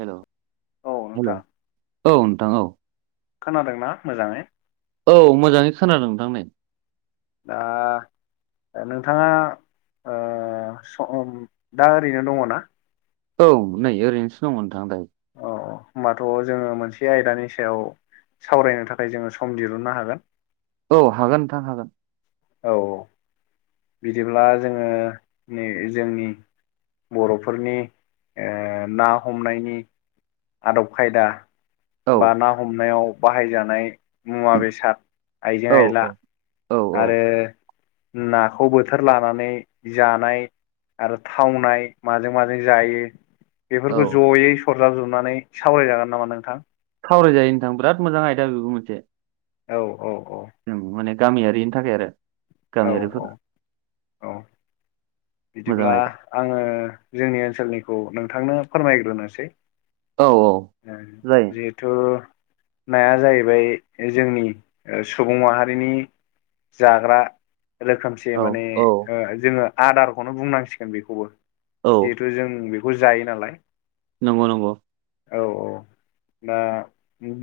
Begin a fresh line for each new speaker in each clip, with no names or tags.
हेल'
औ
हेल'
नोंथां
औ नोंथां औ
खोनादोंना मोजाङै?
औ मोजाङै खोनादों नोंथां नै।
दा नोंथाङा ओ सम दा ओरैनो दङ ना?
औ नै ओरैनोसो दंमोन नोंथां दायो।
औ ओमबाथ' जोङो मोनसे आयदानि सायाव सावरायनो थाखाय जोङो सम दिहुननो हागोन।
औ हागोन नोंथां हागोन।
औ बिदिब्ला जोङो नै जोंनि बर'फोरनि ओ ना हमनायनि आदब खायदा
औ
बा ना हमनायाव बाहायजानाय मुवा बेसाद आइजें
औ
आइला
औ औ
आरो नाखौ बोथोर लानानै जानाय आरो थावनाय माजों माजों जायो। बेफोरखौ
औ
ज'यै सरजाब जोबनानै सावरायजागोन नामा नोंथां?
सावरायजायो नोंथां बिराद मोजां आयदा बेबो मोनसे।
औ औ औ
माने गामियारिनि थाखाय आरो
औ औ
गामियारिफोरा
औ बिदिब्ला
आयदा
आङो जोंनि ओनसोलनिखौ नोंथांनो फोरमायग्रोनोसै
औ औ
ओ
जायो
जे तु नाया जाहैबाय जोंनि सुबुं माहारिनि जाग्रा रोखोम से
औ
माने
औ
ओ जोङो आदारखौनो बुंनांसिगोन बेखौबो
औ
जिहेथु जों खौ जायो नालाय
नंगौ नंगौ।
औ औ दा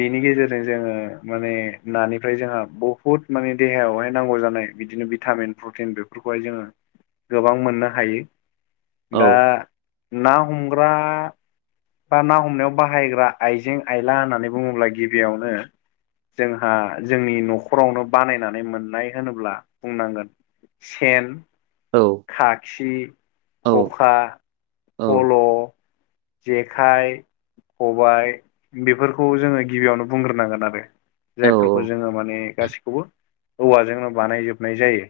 बेनि गेजेरजों जोङो माने नानिफ्राय जोंहा बहुद माने देहायावहाय नांगौ जानाय बिदिनो भिटामिन प्रटिन बेफोरखौहाय जोङो गोबां मोननो हायो
औ
दा ना हमग्रा बा ना हमनायाव बाहायग्रा आइजें आयला होननानै बुङोब्ला गिबियावनो जोंहा जोंनि न'खरावनो बानायनानै मोननाय होनोब्ला बुंनांगोन सेन,
औ
खाखि,
औ
खखा,
औ
फल' जेखाय खबाइ बेफोरखौ जोङो गिबियावनो बुंग्रोनांगोन आरो जायफोरखौ
औ
जोङो माने गासिखौबो औवाजोंनो बानायजोबनाय जायो।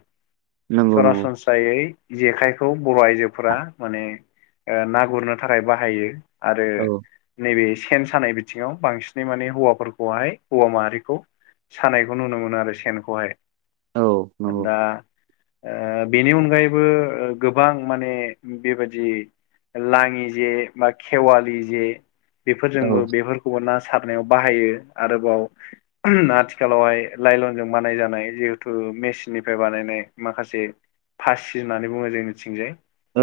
नंगौ नंगौ
सरासन जायै जेखाइखौ बर' आइजोफोरा माने ओ ना गुरनो थाखाय बाहायो आरो
औ
नैबे सेन सानाय बिथिङाव बांसिनै माने हौवाफोरखौहाय हौवा माहारिखौ सानायखौ नुनो मोनो आरो सेनखौहाय
औ नंगौ
दा ओ बेनि अनगायैबो गोबां माने बेबायदि लाङि जे बा खेवालि जे
औ
बेफोरजोंबो बेफोर अ ना सारनायाव बाहायो आरोबाव आथिखालावहाय लाइलनजों बानायजानाय जिहेथु मेचिननिफ्राय बानायनाय माखासे फासि होननानै बुङो जोंनिथिंजाय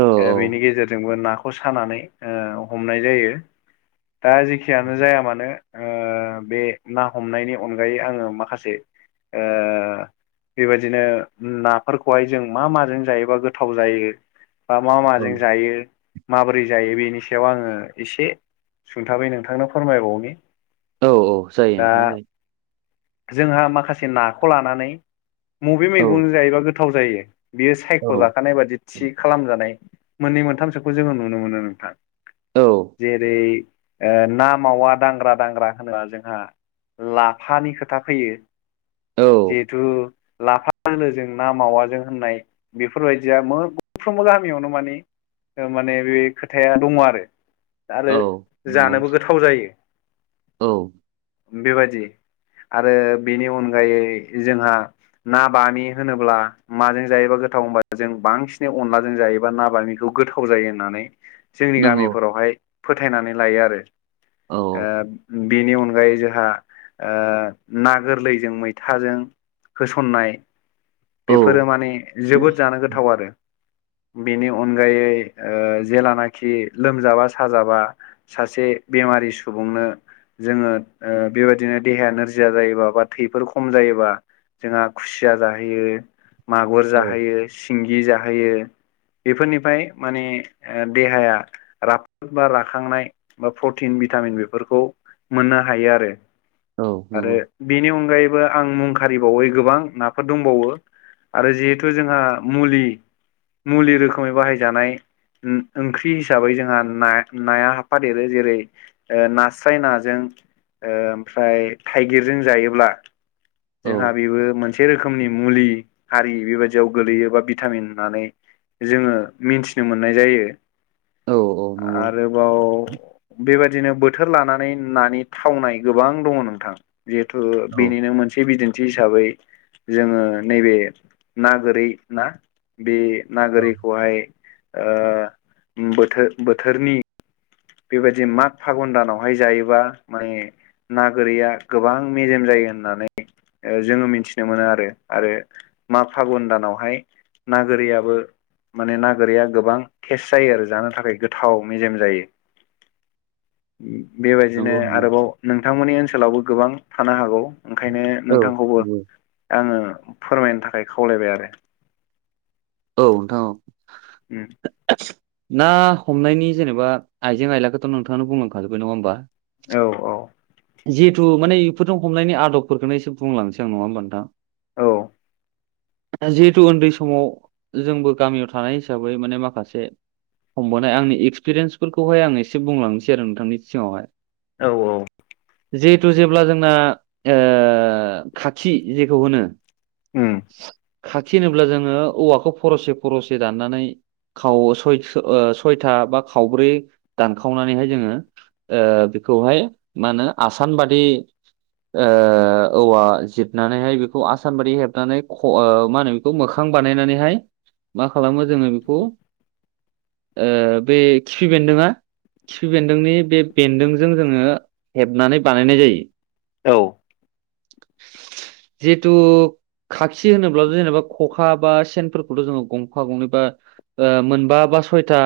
औ
ओ बेनि गेजेरजोंबो नाख खौ सानानै ओ हमनाय जायो दा जेखियानो जाया मानो ओ बे ना हमनायनि अनगायै आङो माखासे ओ बेबायदिनो नाफोरखौहाय जों मा माजों जायोबा गोथाव जायो बा मा
औ
माजों जायो माबोरै जायो बेनि सायाव आङो एसे सुंथाबै नोंथांनो फोरमायबावनि
औ औ जायो
दा
नोंथां जायो
जोंहा माखासे नाखौ लानानै मबे मैगं जायोबा गोथाव जायो बियो
औ
सायख'जाखानाय बादि थि खालामजानाय मोननै मोनथामसोखौ जोङो नुनो मोनो नोंथां
औ
जेरै ओ ना मावा दांग्रा दांग्रा होना जोंहा लाफानि खोथ खोथा फैयो
औ
जिहेथु लाफा दोलोजों ना मावाजों होननाय बेफोरबायदिया मोनफ्रोमबो गामियावनो मानि माने बे खोथाया दङ आरो आरो
औ औ
जानोबो गोथाव जायो
औ
बेबादि आरो बेनि अनगायै जोंहा ना बामि होनोब्ला माजों जायोबा गोथाव होनबा जों बांसिन अनलाजों जायोबा ना बामिखौ गोथाव जायो होननानै जोंनि
नंगौ
गामिफोरावहाय फोथायनानै लायो आरो
औ
ओ बिनि अनगायै जोहा ओ ना गोरलैजों मैथाजों होसननाय
औ
बेफोरो माने जोबोद जानो गोथाव आरो बेनि अनगायै ओ जेलानाखि लोमजाबा साजाबा सासे बेमारि सुबुंनो जोङो ओ बेबायदिनो देहाया नोरजिया जायोबा बा थैफोर खम जायोबा जोंहा खुसिया जाहोयो मागुर
औ
जाहोयो सिंगि जाहोयो बेफोरनिफ्राय माने देहाया राफोद बा राखांनाय बा प्रटिन भिटामिन बेफोरखौ मोननो हायो आरो आरो
नंगौ
बेनि अनगायैबो आं मुं खारिबावै गोबां नाफोर दंबावो आरो जेहेथु जोंहा मुलि मुलि रोखोमै बाहायजानाय ओंख्रि हिसाबै जोंहा ना नाया हाफादेरो जेरै ओ नास्राय नाजों ओम ओमफ्राय थाइगिरजों जायोब्ला
औ
जोंहा बेबो मोनसे मोनसे रोखोमनि मुलि हारि बेबायदियाव गोगलैयो बा भिटामिन होननानै जोङो मिथिनो मोननाय जायो
औ नंगौ
आरोबाव बेबायदिनो बोथोर लानानै नानि थावनाय गोबां दङ नोंथां जिहेथु
औ
बेनिनो मोनसे बिदिन्थि हिसाबै जोङो नैबे ना गोरै ना बे ना गोरिखौहाय ओ बोथोर बोथोरनि बेबायदि माग फागुन दानावहाय जायोबा माने ना गोरैआ गोबां मेजेम जायो होननानै जोङो मिथिनो मोनो आरो आरो माख फागुन दानावहाय नागोरैआबो माने नागोरैआ गोबां टेस्ट जायो आरो जानो थाखाय गोथाव मेजेम जायो उम बेबायदिनो
नंगौ नंगौ
आरोबाव नोंथांमोननि ओनसोलावबो गोबां थानो हागौ ओंखायनो
औ
नोंथांखौबो
नंगौ औ
आङो फोरमायनो थाखाय खावलायबाय आरो
औ नोंथां औ
उम
ना हमनायनि जनोबा आइजें आयलाखौथ' नोंथांआनो बुंलांखाजोब्बाय नङा होमबा
औ औ
जिहेथु माने इफोरजों हमनायनि आदबफोरखौनो एसे बुंलांनोसै आं नङा होमबा नोंथां
औ
जिहेथु उन्दै समाव जोंबो गामिआव थानाय हिसाबै माने माखासे हमबोनाय आंनि एक्सपेरियेन्सफोरखौहाय आं एसे बुंलांनोसै आरो नोंथांनि सिगांआवहाय
औ औ
जिहेथु जेब्ला जोंना ओ खाथि जेखौ होनो
उम
खाथि होनोब्ला जोङो औवाखौ फ'रसे फ'रसे दाननानै खाव सय' स'यथा बा खावब्रै दानखावनानैहाय जोङो ओ बेखौहाय मा होनो आसान बादि ओ औवा जिरनानैहाय बेखौ आसान बादि हेबनानै ख' मा होनो खौ मोखां बानायनानैहाय मा खालामो जोङो बेखौ बे ओ खिफि बेन्दोंआ खिफि बेन्दोंनि बे बेन्दोंजों जोङो हेबनानै बानायनाय जायो
औ
जिहितु खाखि होनोब्लाथ' जेनोब्ला ख'खा बा सेनफोरखौथ' जोङो गंफा गंनै बा ओ‌ मोनबा बा स'यथा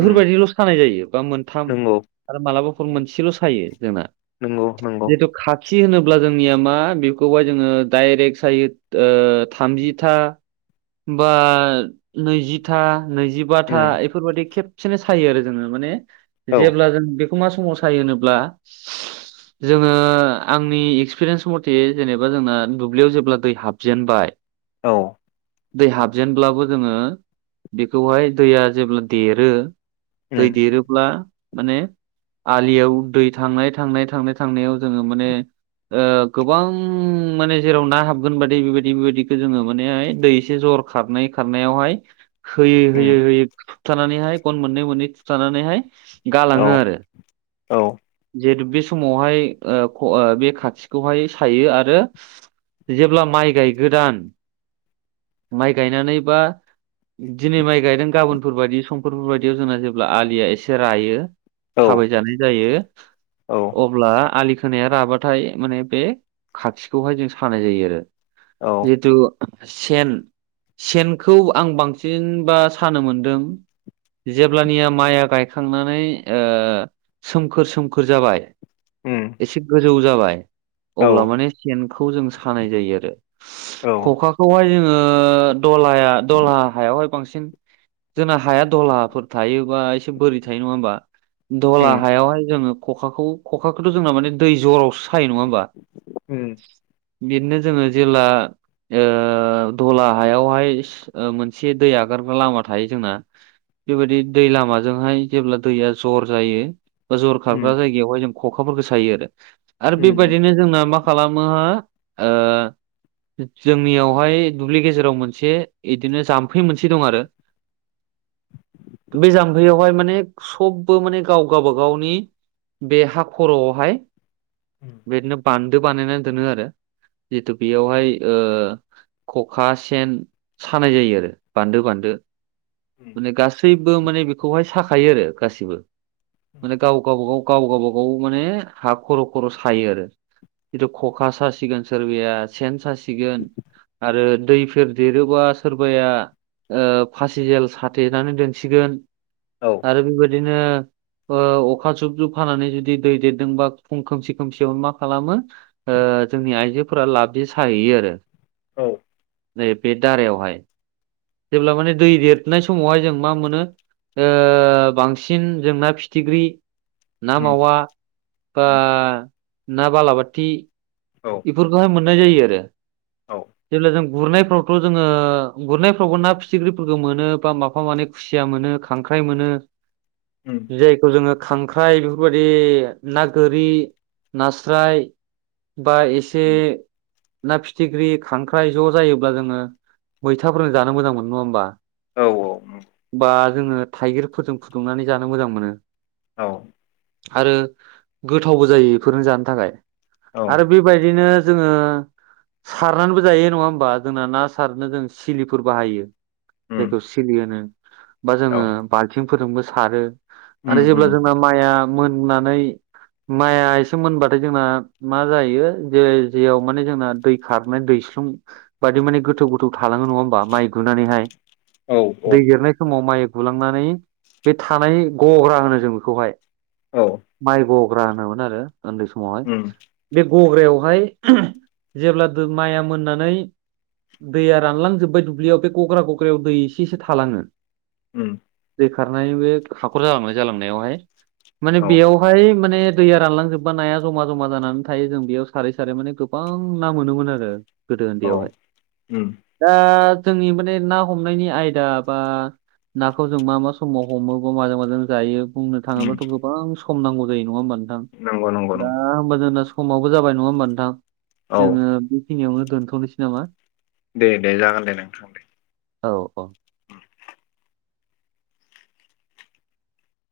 उम
सानाय जायो बा मोनथाम
नंगौ
आरो मालाबाफोर मोनसेल' सायो जोंना
नंगौ नंगौ
जिहिथु खा खि होनोब्ला जोंनिआ मा बेखौहाय जोङो डाइरेक्ट सायो थामजिथा बा नैजिथा नैजिबाथा
उम
एबा बेफोरबादि खेबसेनो सायो आरो जोङो माने
औ
जेब्ला जों बे खौ मा समावसायो होमब्ला जोङो आंनि एक्सपेरियेन्स मथे जेनोबा जोंना दुब्लिआव जेब्ला दै हाबजेनबाय
औ
दै हाबजेनब्लाबो जोङो बेखौहाय दैआ जेब्ला देरो दै
उम
देरोब्ला माने आलिआव दै थांनाय थांनाय थांनाय थांनाआव जोङो माने ओ गोबां माने जेराव ना हाबगोन बादि बेबायदि बेबायदिखौ जोङो माने दै एसे जर खारनाय खारनायावहाय होयै
उम
होयै होयै थानानैहाय गन मोननै मोननै थुबथानानैहाय
औ
गालाङो आरो
औ
जेहिथु बे समावहाय ओ ख' बे खाथिखौहाय सायो आरो जेब्ला माइ गायगैदान माइ गायनानै बा दिनै माइ गायदों गाबोनफोरबादि समफोरफोरबादिआव जोंना जेब्ला आलिआ एसे रायो
औ
थाबायजानाय जायो
औ
अब्ला आलि खोनाया राबाथाय माने बे खाखिखौहाय जों सानाय जायो आरो
औ
जिहेथु सेन सेनखौ आं बांसिनबा सानो मोनदों जेब्लानिआ माइआ गायखांनानै सोमखोर सोमखोर जाबाय
उम
एसे गोजौ जाबाय
औ
अब्ला माने सेनखौ जों सानाय जायो आरो।
औ
खखाखौहाय जोङो दलाया दला हायावहाय बांसिन जोंना हाया दहलाफोर थायोबा एसे बोरि थायो नङा होमबा? दलहा
उम
हायावहाय जोङो खखाखौ खखाखौथ' जोंना माने दै जरावसो सायो नङा होमबा?
उम।
बिदनो जोङो जेला ओ दला हायावहाय मोनसे दै आगारग्रा लामा थायो जोंना बेबायदि दै लामाजोंहाय जेब्ला दैया जर जायो बा जर
उम
खारग्रा जायगायावहाय जों ख'खाफोरखौ सायो आरो, आरो
उम
बेबायदिनो जोंना मा खालामोहा ओ जोंनियावहाय दुब्लि गेजेराव मोनसे इदिनो जाम्फै मोनसे दं आरो। बे जाम्फैयावहाय माने सबबो माने गाव गावबा गावनि बे हा खर'आवहाय
उम
बेदनो बान्दो बानायनानै दोनो आरो जिहेतु बेयावहाय ओ ख'खा सेन सानाय जायो आरो बान्दो बान्दो।
उम
माने गासैबो माने बेखौहाय साखायो आरो गासिबो
उम
माने गाव गावब गाव गाव गावबा गाव माने हा खर' खर' सायो आरो। जिथु ख'खा सासिगोन सोरबाया सेन सासि गोन आरो दैफोर देरोबा सोरबाया ओ फासि जेल साथेनानै दोनसिगोन।
औ।
आरो बेबायदिनो अखा जुब जुब हानानै जुदि दै देरदोंबा फुं खोमसि खोमसियाव मा खालामो ओ जोंनि आइजोफोरा लाबजि साहैयो आरो।
औ।
नै बे दारायावहाय जेब्ला माने दै देरनाय समावहाय जों मा मोनो ओ बांसिन जों ना फिथिग्रि ना
उम
मावा बा
उम
ना बालाबाथि
औ
एफोरखौहाय मोननाय जायो आरो।
औ
जेब्ला जों गुरनायफ्रावथ' जोङो गुरनायफ्रावबो ना फिथिख्रिफोरखौ मोनो बा माफा मानै खुसिया मोनो खांख्राइ मोनो।
उम।
जायखौ जोङो खांख्राइ बेफोरबायदि ना गोरि, नास्राय बा एसे
उम
ना फिथिख्रि खांख्राइ ज' जायोब्ला जोङो मैथाफोरजों जानो मोजां मोनो नङा होमबा?
औ औ।
बा जोङो थाइगिरफोरजों फुदुंनानै जानो मोजां मोनो।
औ।
आरो गोथावबो जायो एफोरनो जानो थाखाय।
औ
आरो बेबायदिनो जोङो सारनानैबो जायो नङा होमबा? जोंना ना सारनो जों सिलिफोर बाहायो।
उम
जायखौ सिलि होनो बा
औ
जोङो बाल्थिंफोरजोंबो सारो। आरो
उम
जेब्ला
उम
जोंना माइआ मोननानै माइआ एसे मोनबाथाय जोंना मा जायो जे जेयाव माने जोंना दै खारनाय दैस्लुं बादि माने गोथौ गोथौ थालाङो नङा होमबा माइ गुनानैहाय।
औ औ
दै देरनाय समाव माइ गुलांनानै बे थानाय गग्रा होनो जों बेखौहाय।
औ।
माइ गग्रा होनोमोन आरो उन्दै समाव
उम।
बे गग्रायावहाय जेब्ला माइया मोननानै दैया रानलांजोब्बाय दुब्लियाव बे गग्रा गग्रायाव दै एसे एसे थालाङो
उम।
दै खारनाय बे हाखर जालांनाय जालांनायावहाय माने
औ
बेयावहाय माने दैया रानलांजोबबा नाया जमा जमा जानानै थायो जों बेयाव सारै सारै माने गोबां ना मोनोमोन आरो। गोदो
औ
उन्दैयावहाय
उम
दा जोंनि माने ना हमनायनि आयदा बा नाखौ जों मा मा समाव हमो बा माजों माजों जायो बुंनो
उम
थाङोब्लााथ' गोबां सम नांगौ जायो नङा होमबा नोंथां
नंगौ नंगौ
दा
नंगौ
होमबा जोंना समावबो जाबाय नङा होमबा नोंथां
औ
जोङो बेखिनियावनो दोन्थ'नोसै नामा।
दे -दे जागोन दे नोंथां दे।
औ औ।